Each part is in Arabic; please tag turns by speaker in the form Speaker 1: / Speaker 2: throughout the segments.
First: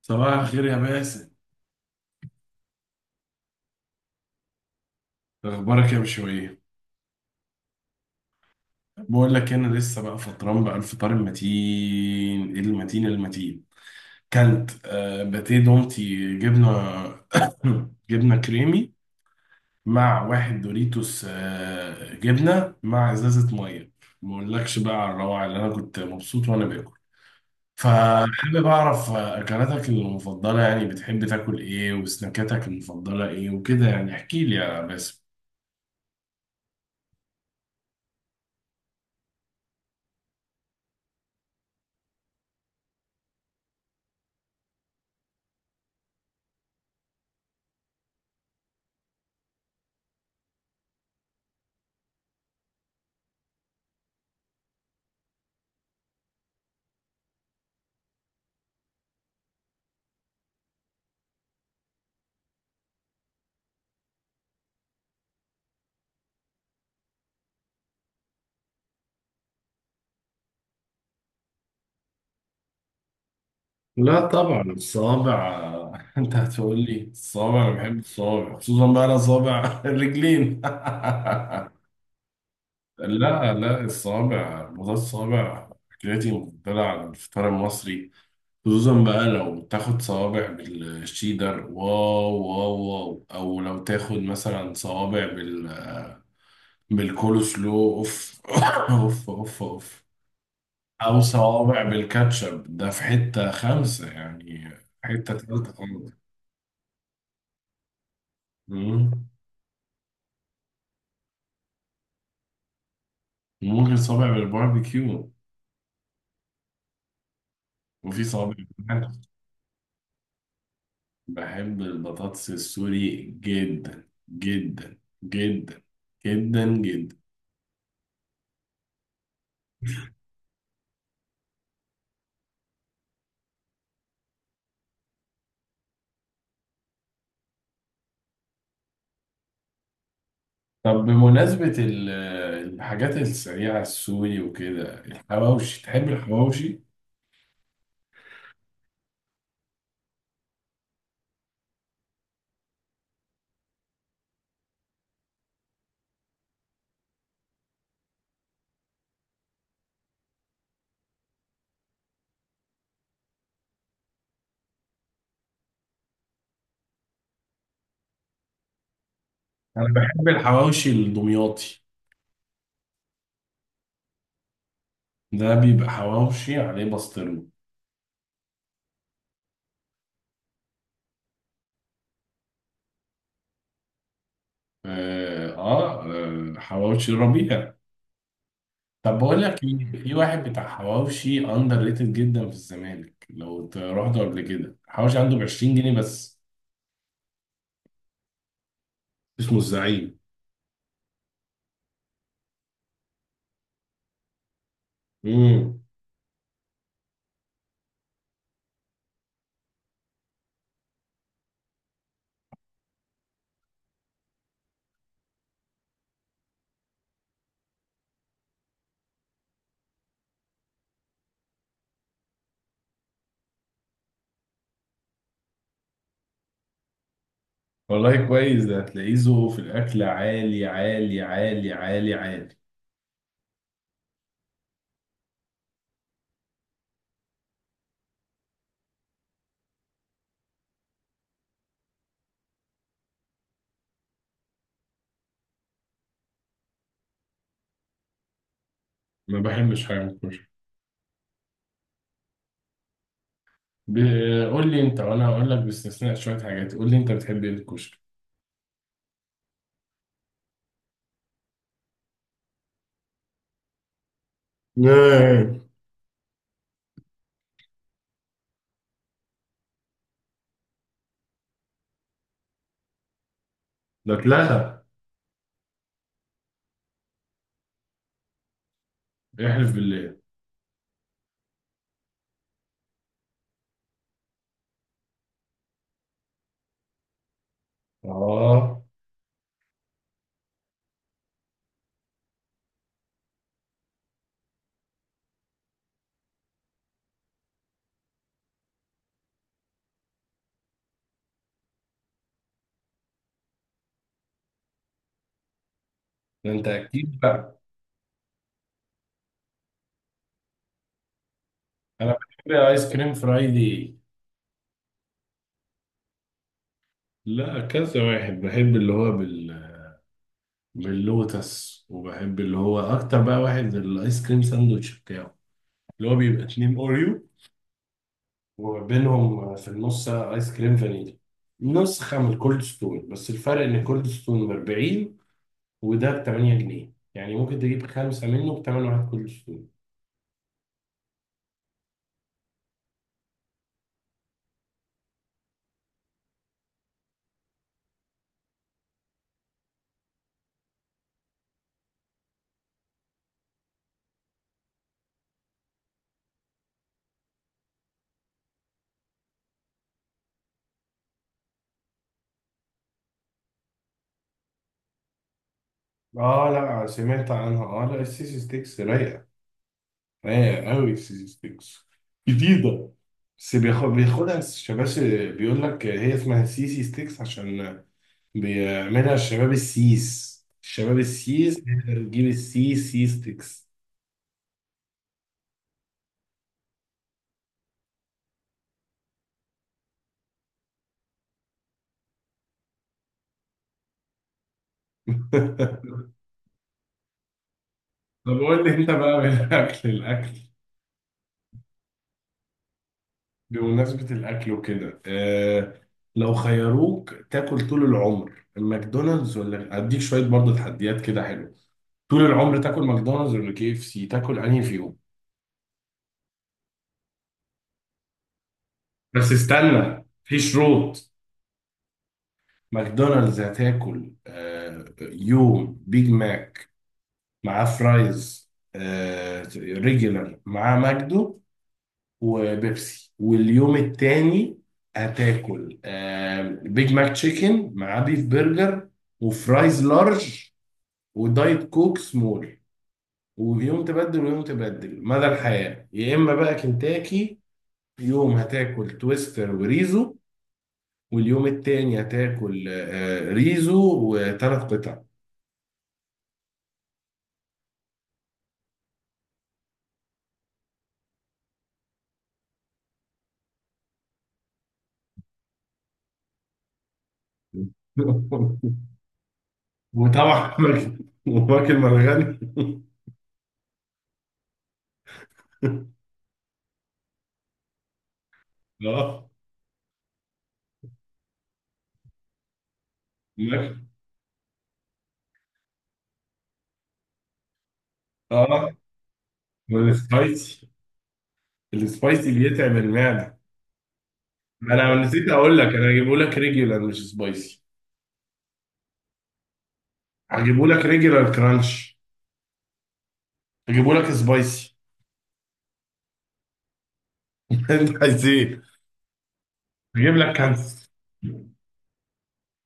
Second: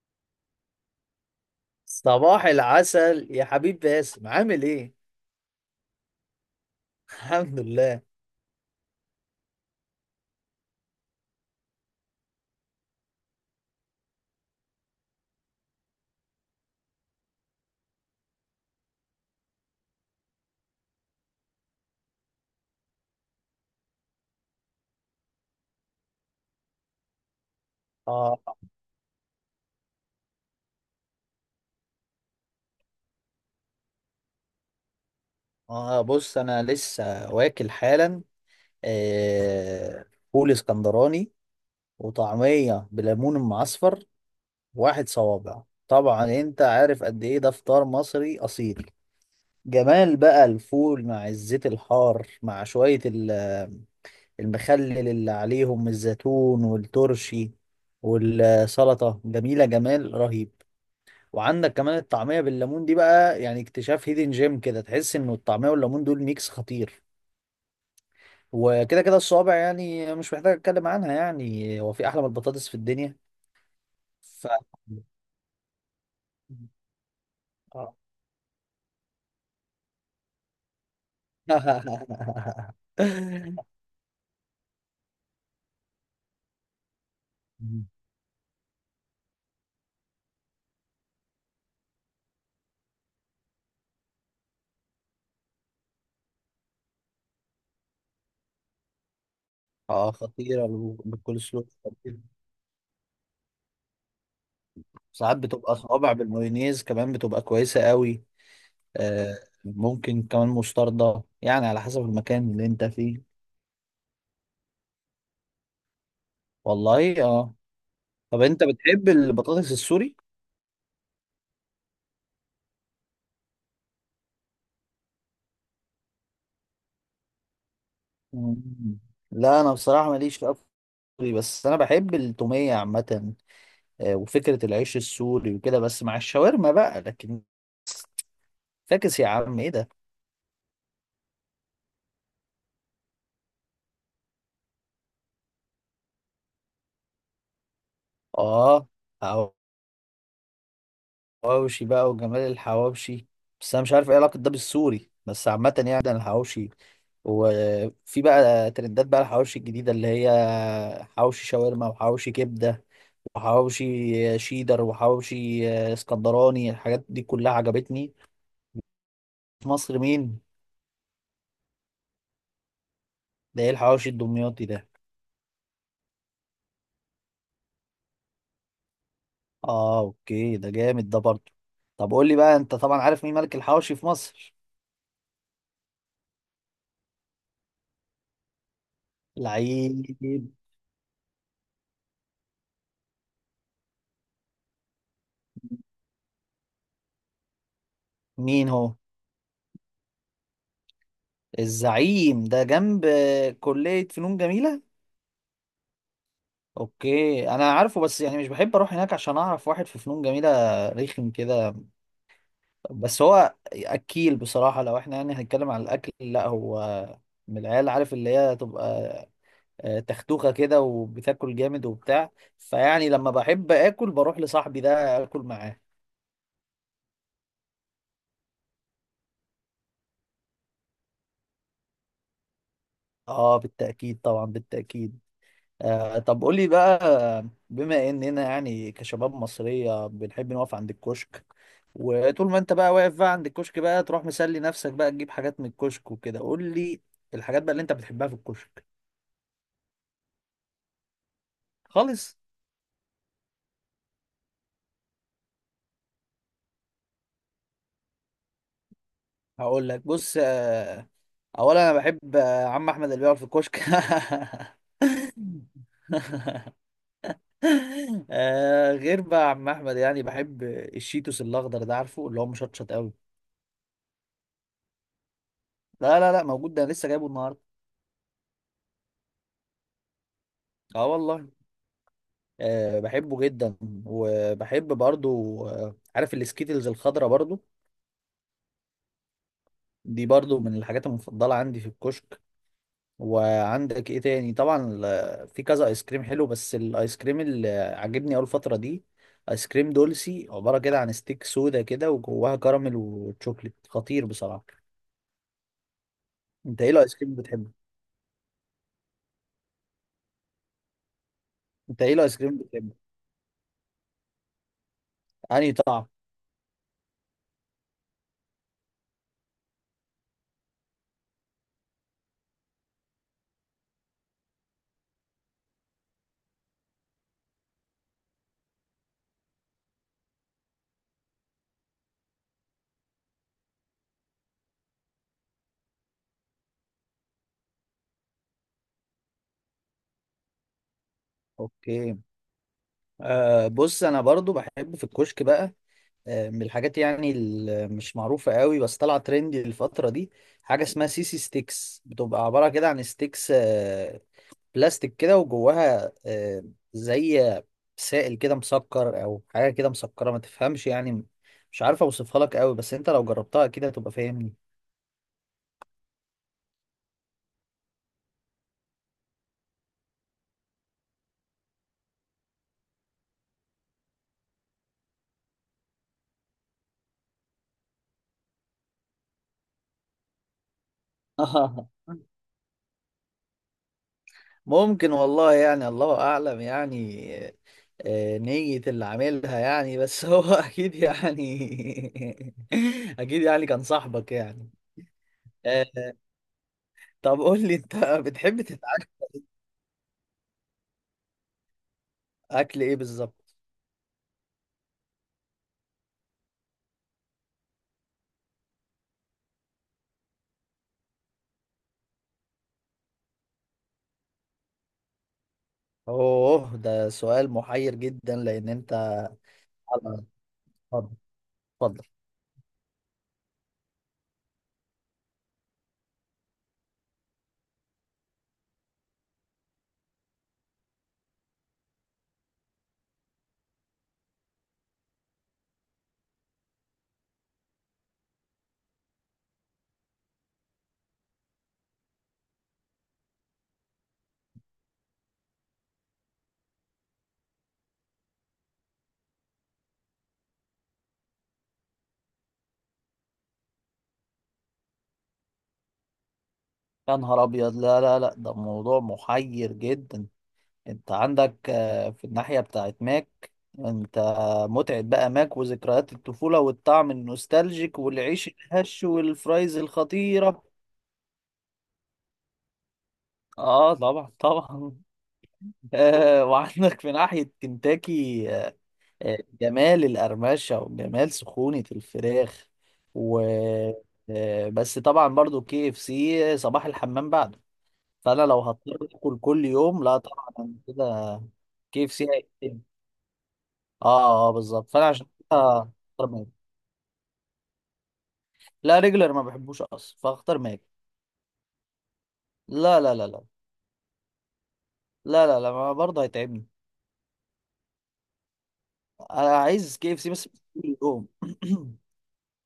Speaker 1: صباح الخير يا باسم.
Speaker 2: صباح العسل يا حبيب باسم، عامل ايه؟
Speaker 1: اخبارك يا بشوية؟
Speaker 2: الحمد لله.
Speaker 1: بقول لك انا لسه بقى فطران بقى الفطار المتين المتين المتين. كانت باتيه دومتي جبنه. جبنه كريمي مع واحد دوريتوس جبنه مع ازازه ميه. ما اقولكش بقى على الروعه اللي انا كنت مبسوط وانا باكل.
Speaker 2: اه
Speaker 1: فحابب اعرف اكلاتك المفضله، يعني بتحب تاكل ايه، وسناكاتك المفضله ايه وكده، يعني احكي لي يا باسم.
Speaker 2: اه بص انا لسه واكل حالا. آه فول اسكندراني، وطعمية بليمون معصفر، واحد صوابع. طبعا انت عارف قد ايه ده، فطار مصري اصيل. جمال بقى الفول مع الزيت الحار مع شوية المخلل اللي عليهم الزيتون والترشي والسلطة، جميلة جمال رهيب. وعندك كمان الطعمية بالليمون دي بقى، يعني اكتشاف هيدن جيم كده، تحس انه الطعمية والليمون دول ميكس خطير. وكده كده الصوابع يعني مش محتاج اتكلم عنها، يعني هو في احلى من البطاطس في الدنيا؟
Speaker 1: لا طبعا
Speaker 2: ف
Speaker 1: الصوابع. انت هتقول لي الصوابع؟ انا
Speaker 2: اه.
Speaker 1: بحب الصوابع، خصوصا بقى انا صوابع الرجلين. لا لا، الصوابع، موضوع الصوابع أكلتي المفضلة على الفطار المصري. خصوصا بقى لو تاخد صوابع بالشيدر، واو واو واو، أو لو تاخد مثلا صوابع بالكول سلو، أوف أوف أوف أوف.
Speaker 2: اه، خطيرة،
Speaker 1: أو
Speaker 2: بالكول سلو
Speaker 1: صوابع
Speaker 2: خطيرة.
Speaker 1: بالكاتشب، ده في حتة خمسة يعني.
Speaker 2: ساعات
Speaker 1: حتة تالتة
Speaker 2: بتبقى صوابع
Speaker 1: خالص.
Speaker 2: بالمايونيز كمان، بتبقى كويسة قوي.
Speaker 1: مم.
Speaker 2: آه، ممكن كمان مستردة، يعني على حسب المكان اللي انت فيه.
Speaker 1: ممكن صابع بالباربيكيو.
Speaker 2: والله اه.
Speaker 1: وفي
Speaker 2: طب
Speaker 1: صوابع
Speaker 2: انت بتحب
Speaker 1: بالمحشي.
Speaker 2: البطاطس السوري؟
Speaker 1: بحب البطاطس السوري جدا جدا جدا جدا جدا.
Speaker 2: مم. لا انا بصراحه ماليش في أكل سوري، بس انا بحب التوميه عامه. آه، وفكره العيش السوري وكده، بس مع الشاورما بقى. لكن فاكس يا عم، ايه ده؟
Speaker 1: طب بمناسبة الحاجات السريعة السوري وكده، الحواوشي، تحب الحواوشي؟
Speaker 2: اه، حواوشي بقى، وجمال الحواوشي. بس انا مش عارف ايه علاقه ده بالسوري، بس عامه يعني ده الحواوشي. وفي بقى ترندات بقى الحواوشي الجديده اللي هي حواوشي شاورما، وحواوشي كبده، وحواوشي شيدر، وحواوشي آه، اسكندراني. الحاجات دي كلها عجبتني في
Speaker 1: أنا
Speaker 2: مصر.
Speaker 1: بحب
Speaker 2: مين
Speaker 1: الحواوشي الدمياطي.
Speaker 2: ده؟ ايه الحواوشي الدمياطي ده؟
Speaker 1: ده بيبقى حواوشي عليه بسطرمة.
Speaker 2: اه اوكي، ده جامد ده برضه. طب قول لي بقى، انت طبعا عارف مين ملك الحواوشي في مصر؟
Speaker 1: آه, آه حواوشي ربيع. طب بقول لك ايه،
Speaker 2: لعيب.
Speaker 1: في واحد بتاع حواوشي اندر ريتد جدا في الزمالك، لو رحته قبل كده، حواوشي عنده ب 20 جنيه بس.
Speaker 2: مين هو؟
Speaker 1: اسمه الزعيم.
Speaker 2: الزعيم ده جنب آه، كلية فنون جميلة؟
Speaker 1: امم
Speaker 2: اوكي انا عارفه، بس يعني مش بحب اروح هناك عشان اعرف واحد في فنون جميلة، رخم كده. بس هو اكيل بصراحة، لو احنا يعني هنتكلم عن الاكل. لا هو من العيال عارف، اللي هي تبقى آه، تختوخة كده وبتاكل جامد وبتاع. فيعني لما بحب اكل بروح لصاحبي ده اكل معاه.
Speaker 1: والله كويس، ده هتلاقيه ذوقه في الاكل عالي عالي عالي عالي عالي.
Speaker 2: اه بالتأكيد طبعا، بالتأكيد. آه طب قولي بقى، بما اننا يعني كشباب مصرية بنحب نقف عند الكشك، وطول ما انت بقى واقف بقى عند الكشك بقى تروح مسلي نفسك بقى تجيب حاجات من الكشك وكده، قولي الحاجات بقى اللي انت بتحبها في الكشك.
Speaker 1: ما بحبش حاجه من الكشري.
Speaker 2: خالص.
Speaker 1: قول لي انت وانا هقول لك باستثناء شويه حاجات. قول لي انت بتحب ايه في الكشري.
Speaker 2: هقول لك، بص آه اولا انا بحب آه، عم احمد اللي بيقعد في الكشك.
Speaker 1: نعم.
Speaker 2: آه، غير بقى يا عم احمد، يعني بحب الشيتوس الاخضر ده، عارفه اللي هو مشطشط قوي.
Speaker 1: ده اتلغى.
Speaker 2: لا موجود ده، أنا لسه جايبه النهارده.
Speaker 1: احلف بالله.
Speaker 2: اه والله. آه بحبه جدا. وبحب برضو آه عارف السكيتلز الخضرا برضو،
Speaker 1: اه.
Speaker 2: دي برضو من الحاجات المفضله عندي في الكشك. وعندك ايه تاني طبعا في كذا ايس كريم حلو، بس الايس كريم اللي عاجبني اول فتره دي ايس كريم دولسي، عباره كده عن ستيك سودا كده، وجواها كراميل وتشوكليت خطير بصراحه.
Speaker 1: ده انت
Speaker 2: انت ايه الايس
Speaker 1: اكيد
Speaker 2: كريم
Speaker 1: بقى.
Speaker 2: بتحبه؟ انت
Speaker 1: انا
Speaker 2: ايه الايس
Speaker 1: بحب
Speaker 2: كريم
Speaker 1: ايس
Speaker 2: بتحبه
Speaker 1: كريم فرايدي.
Speaker 2: انهي طعم؟
Speaker 1: لا، كذا واحد بحب اللي هو باللوتس، وبحب اللي هو اكتر بقى واحد الايس كريم ساندوتش بتاعه، اللي هو بيبقى 2 اوريو وبينهم في النص ايس كريم فانيليا. نسخة من الكولد ستون، بس الفرق ان الكولد ستون ب 40، وده ب 8 جنيه، يعني ممكن تجيب خمسة منه ب 8 واحد كولد ستون.
Speaker 2: اوكي. آه بص انا برضو بحب في الكشك بقى آه، من الحاجات يعني اللي مش معروفه قوي، بس طالعه ترندي الفتره دي، حاجه اسمها سيسي ستيكس. بتبقى عباره كده عن ستيكس آه، بلاستيك كده، وجواها آه زي سائل كده مسكر، او حاجه كده مسكره، ما تفهمش يعني. مش عارف اوصفها لك قوي، بس انت لو جربتها اكيد هتبقى فاهمني.
Speaker 1: اه لا، سمعت عنها. اه لا، السيسي ستيكس رايقة، رايق قوي سيستكس. جديدة. بس بياخدها الشباب. بيقول لك هي اسمها سي سي ستيكس عشان بيعملها الشباب السيس. الشباب السيس هي اللي بتجيب السي سي ستيكس.
Speaker 2: ممكن والله يعني، الله اعلم يعني آه، نية اللي عاملها يعني. بس هو اكيد يعني، اكيد يعني كان صاحبك يعني. آه، طب قول لي انت
Speaker 1: طب
Speaker 2: بتحب
Speaker 1: قول لي انت
Speaker 2: تتعلم
Speaker 1: بقى، من الاكل
Speaker 2: اكل ايه بالظبط؟
Speaker 1: بمناسبة الاكل وكده، لو خيروك تاكل طول العمر الماكدونالدز، ولا اديك شوية برضه تحديات كده حلو؟ طول العمر تاكل ماكدونالدز ولا كي اف سي؟ تاكل انهي فيهم؟
Speaker 2: اوه، ده سؤال محير جدا، لان انت
Speaker 1: بس استنى،
Speaker 2: على-.
Speaker 1: في شروط.
Speaker 2: اتفضل، اتفضل.
Speaker 1: ماكدونالدز هتاكل يوم بيج ماك مع فرايز ريجولار مع ماجدو وبيبسي. واليوم التاني هتاكل بيج ماك تشيكن مع بيف برجر وفرايز لارج ودايت كوك سمول. ويوم تبدل ويوم تبدل مدى الحياة. يا إما بقى كنتاكي، يوم هتاكل تويستر وريزو، واليوم التاني هتاكل ريزو و3 قطع.
Speaker 2: يا نهار ابيض، لا ده موضوع محير جدا. انت عندك آه، في الناحية بتاعت ماك، انت متعة بقى ماك، وذكريات الطفولة، والطعم النوستالجيك، والعيش الهش، والفرايز
Speaker 1: وطبعا
Speaker 2: الخطيرة.
Speaker 1: وماكل مرغني.
Speaker 2: اه طبعا طبعا. آه وعندك في ناحية كنتاكي، آه
Speaker 1: اه
Speaker 2: جمال القرمشة وجمال سخونة الفراخ، و
Speaker 1: ماكل
Speaker 2: آه بس طبعا برضو كي اف سي صباح الحمام بعده. فانا لو
Speaker 1: اه
Speaker 2: هضطر اكل كل يوم، لا طبعا،
Speaker 1: والسبايسي،
Speaker 2: أنا كده كي اف سي
Speaker 1: السبايسي بيتعب
Speaker 2: هيقتلني.
Speaker 1: المعده.
Speaker 2: اه اه بالظبط،
Speaker 1: انا
Speaker 2: فانا عشان
Speaker 1: نسيت اقول
Speaker 2: كده
Speaker 1: لك، انا هجيبه
Speaker 2: هختار
Speaker 1: لك
Speaker 2: ماك.
Speaker 1: ريجولار مش سبايسي.
Speaker 2: لا ريجلر ما بحبوش اصلا، فاختار
Speaker 1: هجيبه
Speaker 2: ماك.
Speaker 1: لك ريجولار كرانش.
Speaker 2: لا.
Speaker 1: هجيبه لك سبايسي.
Speaker 2: لا، ما برضه هيتعبني.
Speaker 1: انت عايز ايه؟
Speaker 2: انا عايز كي
Speaker 1: هجيب
Speaker 2: اف سي
Speaker 1: لك
Speaker 2: بس
Speaker 1: كانس.
Speaker 2: كل يوم.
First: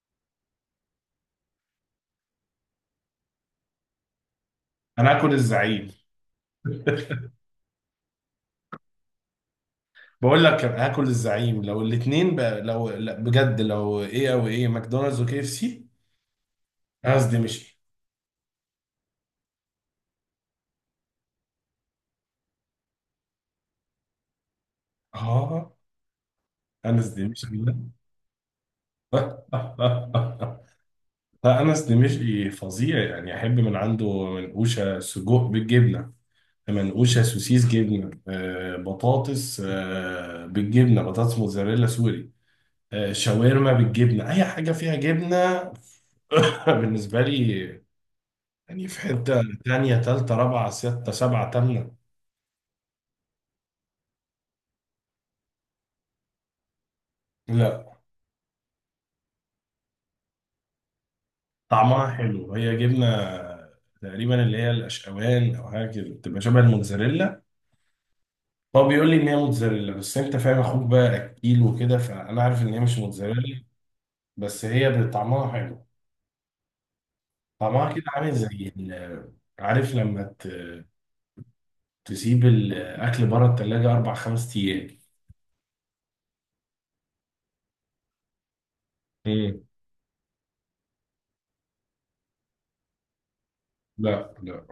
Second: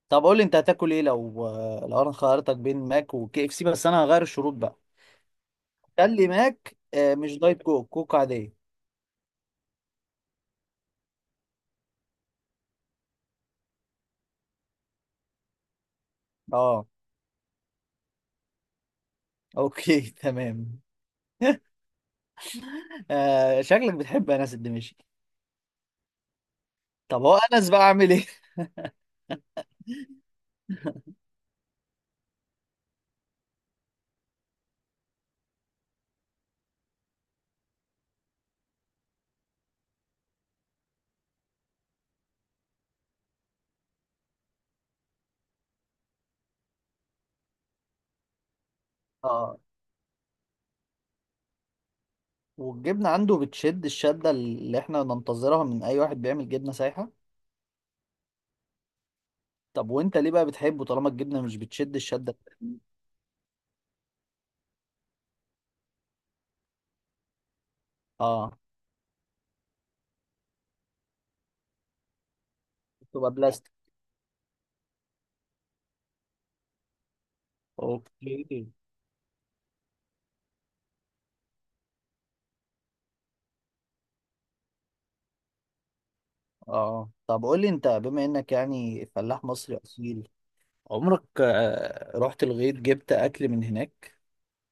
Speaker 2: طب قول لي انت هتاكل ايه لو، لو انا خيرتك بين ماك وكي اف سي، بس انا هغير الشروط بقى.
Speaker 1: انا هاكل الزعيم.
Speaker 2: خلي ماك آه، مش دايت كوك، كوك عاديه.
Speaker 1: بقول لك هاكل الزعيم لو الاثنين بقى، لو لا بجد، لو ايه او ايه ماكدونالدز وكي اف سي.
Speaker 2: اه
Speaker 1: قصدي مش.
Speaker 2: اوكي تمام. آه، شكلك بتحب انس الدمشقي.
Speaker 1: اه، انا
Speaker 2: طب
Speaker 1: قصدي
Speaker 2: هو
Speaker 1: مش.
Speaker 2: انس بقى عامل ايه؟
Speaker 1: لا، أنس دمشقي فظيع يعني. أحب من عنده منقوشة سجق بالجبنة، منقوشة سوسيس جبنة، بطاطس بالجبنة، بطاطس موزاريلا سوري، شاورما بالجبنة. أي حاجة فيها جبنة بالنسبة لي، يعني في حتة
Speaker 2: اه،
Speaker 1: تانية تالتة رابعة ستة سبعة تامنة.
Speaker 2: والجبنه عنده بتشد الشده اللي احنا ننتظرها من اي واحد بيعمل جبنه سايحه.
Speaker 1: لا،
Speaker 2: طب وانت ليه بقى بتحبه طالما الجبنه مش بتشد
Speaker 1: طعمها
Speaker 2: الشده؟
Speaker 1: حلو. هي جبنة تقريبا اللي هي الأشقوان أو حاجة كده، بتبقى شبه الموتزاريلا.
Speaker 2: اه
Speaker 1: هو بيقول لي ان هي موتزاريلا، بس انت فاهم اخوك بقى اكيل وكده، فانا عارف ان هي مش
Speaker 2: تبقى
Speaker 1: موتزاريلا.
Speaker 2: بلاستيك.
Speaker 1: بس هي طعمها حلو. طعمها كده عامل
Speaker 2: اوكي.
Speaker 1: زي ال- عارف لما تسيب الاكل بره التلاجة 4 5 ايام.
Speaker 2: اه طب قول لي انت، بما انك يعني فلاح
Speaker 1: مم.
Speaker 2: مصري اصيل، عمرك آه، رحت الغيط جبت اكل من هناك؟
Speaker 1: لا لا.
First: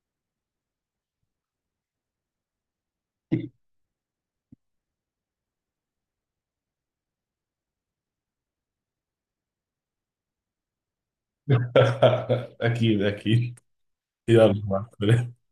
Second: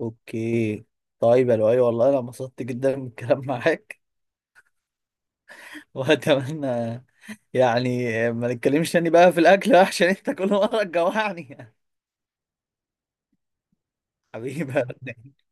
Speaker 2: اوكي. طيب يا لؤي، والله انا انبسطت جدا من الكلام معاك، واتمنى يعني ما نتكلمش تاني بقى في الاكل عشان انت كل مره تجوعني.
Speaker 1: اكيد اكيد. يلا مع
Speaker 2: حبيبي.
Speaker 1: السلامة.